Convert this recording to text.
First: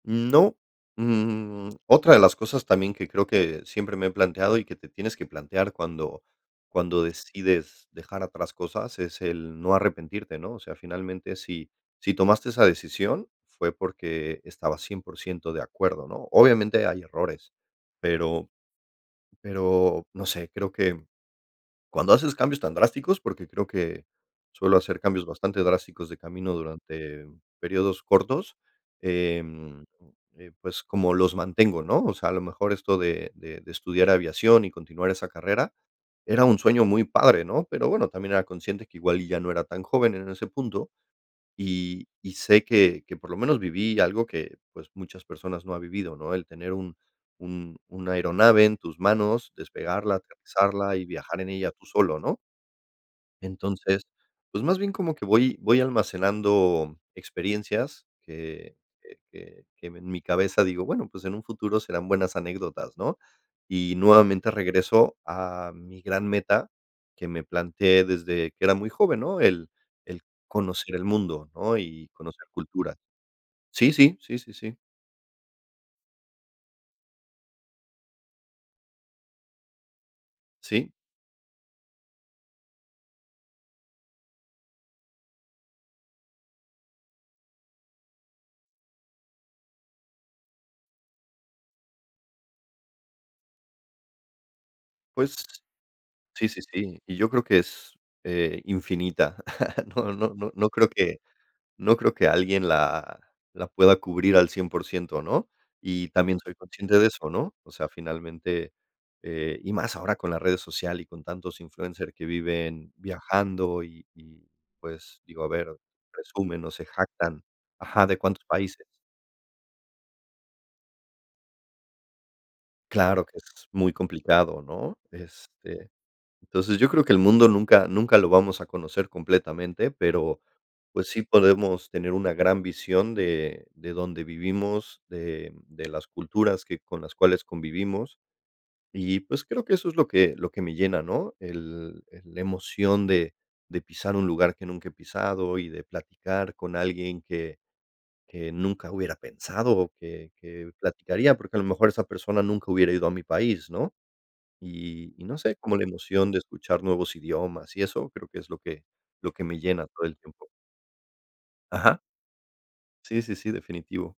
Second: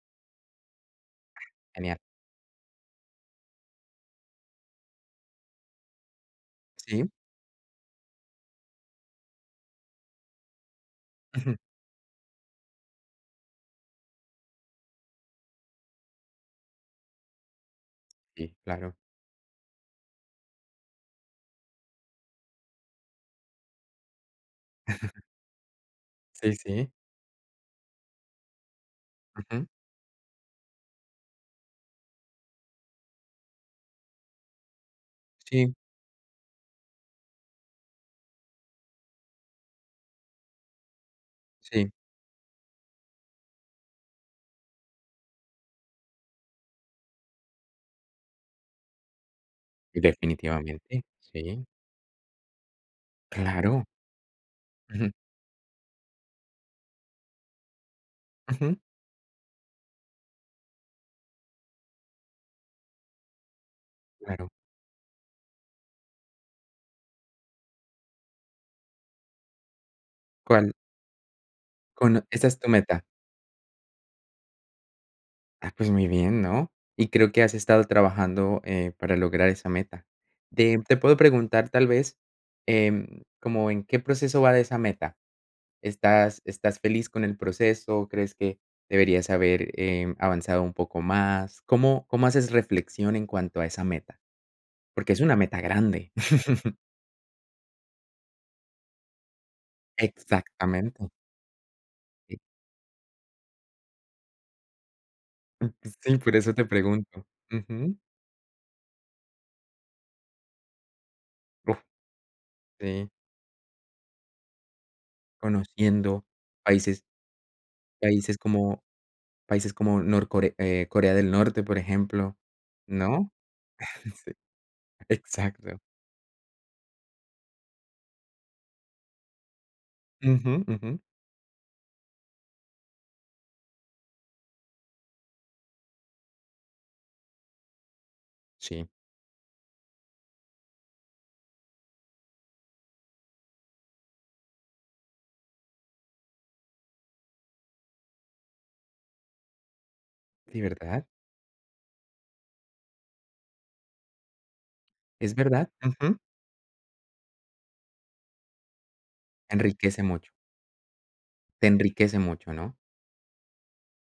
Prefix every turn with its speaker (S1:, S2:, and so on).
S1: Mm, no. Mm,
S2: Genial.
S1: otra de las cosas también que creo que siempre me he planteado, y que te tienes que plantear cuando cuando
S2: ¿Sí?
S1: decides dejar atrás cosas, es el no arrepentirte, ¿no? O sea, finalmente,
S2: Ujú.
S1: si si tomaste esa decisión, fue porque estabas 100% de acuerdo, ¿no? Obviamente hay errores, pero
S2: Sí, claro.
S1: pero no sé, creo que, mm, cuando haces cambios tan drásticos, porque creo que suelo hacer cambios bastante drásticos de camino
S2: Sí, sí.
S1: durante periodos cortos,
S2: Ujú.
S1: em, [unintelligible] eh, pues, como los mantengo, ¿no? O sea, a lo mejor esto de de estudiar aviación, y continuar esa carrera
S2: Sí.
S1: era un sueño muy padre, ¿no? Pero bueno, también era consciente que igual y ya no era tan joven en ese punto.
S2: Sí.
S1: Y y sé que que por lo menos viví algo que, pues, muchas personas no ha vivido, ¿no? El tener un un una aeronave en tus manos, despegarla, aterrizarla
S2: Definitivamente,
S1: y viajar en
S2: sí.
S1: ella tú solo, ¿no?
S2: Claro.
S1: Entonces, pues, más bien
S2: Ujú.
S1: como que voy voy almacenando experiencias, que
S2: Ujú.
S1: que que que ven mi cabeza, digo, bueno, pues, en un futuro serán buenas anécdotas, ¿no? Y
S2: Claro.
S1: nuevamente regreso a mi gran meta que me planteé desde que era muy joven, ¿no? El el
S2: ¿Cuál?
S1: conocer el mundo, ¿no? Y
S2: Cono ¿Esa
S1: conocer
S2: es tu
S1: cultura
S2: meta?
S1: sí, sí. Sí, sí, sí.
S2: Ah, pues muy bien, ¿no? Y creo que has estado trabajando, eh, para lograr esa meta. Te
S1: Sí.
S2: te puedo preguntar tal vez, em, como, ¿en qué proceso va de esa meta? ¿Estás estás feliz con el proceso? ¿Crees que deberías haber, em, avanzado un poco más? ¿Cómo cómo haces reflexión en cuanto a esa meta? Porque es una
S1: Pues
S2: meta grande.
S1: sí, sí, sí, y yo creo que es, eh, infinita. No no no no creo
S2: Exactamente.
S1: que no creo que
S2: E
S1: alguien la la pueda cubrir al 100%, ¿no?
S2: Mm, s
S1: Y
S2: sí, por
S1: también
S2: eso
S1: soy
S2: te
S1: consciente de
S2: pregunto.
S1: eso, no? O sea,
S2: Ujú.
S1: finalmente. Eh, y más ahora con la redes social, y con tantos
S2: Uff.
S1: influencers que viven
S2: Sí.
S1: viajando, y y, pues, digo, a ver,
S2: Conociendo
S1: presumen, o, se
S2: países
S1: jactan ajá, de
S2: países
S1: cuántos
S2: como
S1: países.
S2: países como norcore eh, Corea del Norte, por ejemplo,
S1: Claro
S2: ¿no?
S1: que es muy
S2: Sí,
S1: complicado, ¿no?
S2: exacto.
S1: Este, entonces yo creo que el mundo nunca, nunca lo vamos a conocer completamente, pero,
S2: Ujú, ujú.
S1: pues, sí podemos tener una gran visión de de dónde vivimos, de de las culturas que con las cuales convivimos.
S2: Sí.
S1: Y, pues, creo que eso es lo que lo que me llena, ¿no? El el la emoción de de pisar un lugar que nunca he pisado, y de platicar con alguien que que nunca hubiera pensado, o, que
S2: ¿Sí,
S1: que
S2: verdad?
S1: platicaría, porque a lo mejor esa persona nunca hubiera ido a mi país, ¿no? Y y
S2: Es
S1: no sé,
S2: verdad,
S1: como la
S2: ujú.
S1: emoción de escuchar nuevos idiomas, y eso creo que es lo que lo que me llena
S2: Enriquece
S1: todo el
S2: mucho.
S1: tiempo.
S2: Te
S1: ¿Ajá?
S2: enriquece mucho, ¿no?
S1: Sí, sí, sí, definitivo.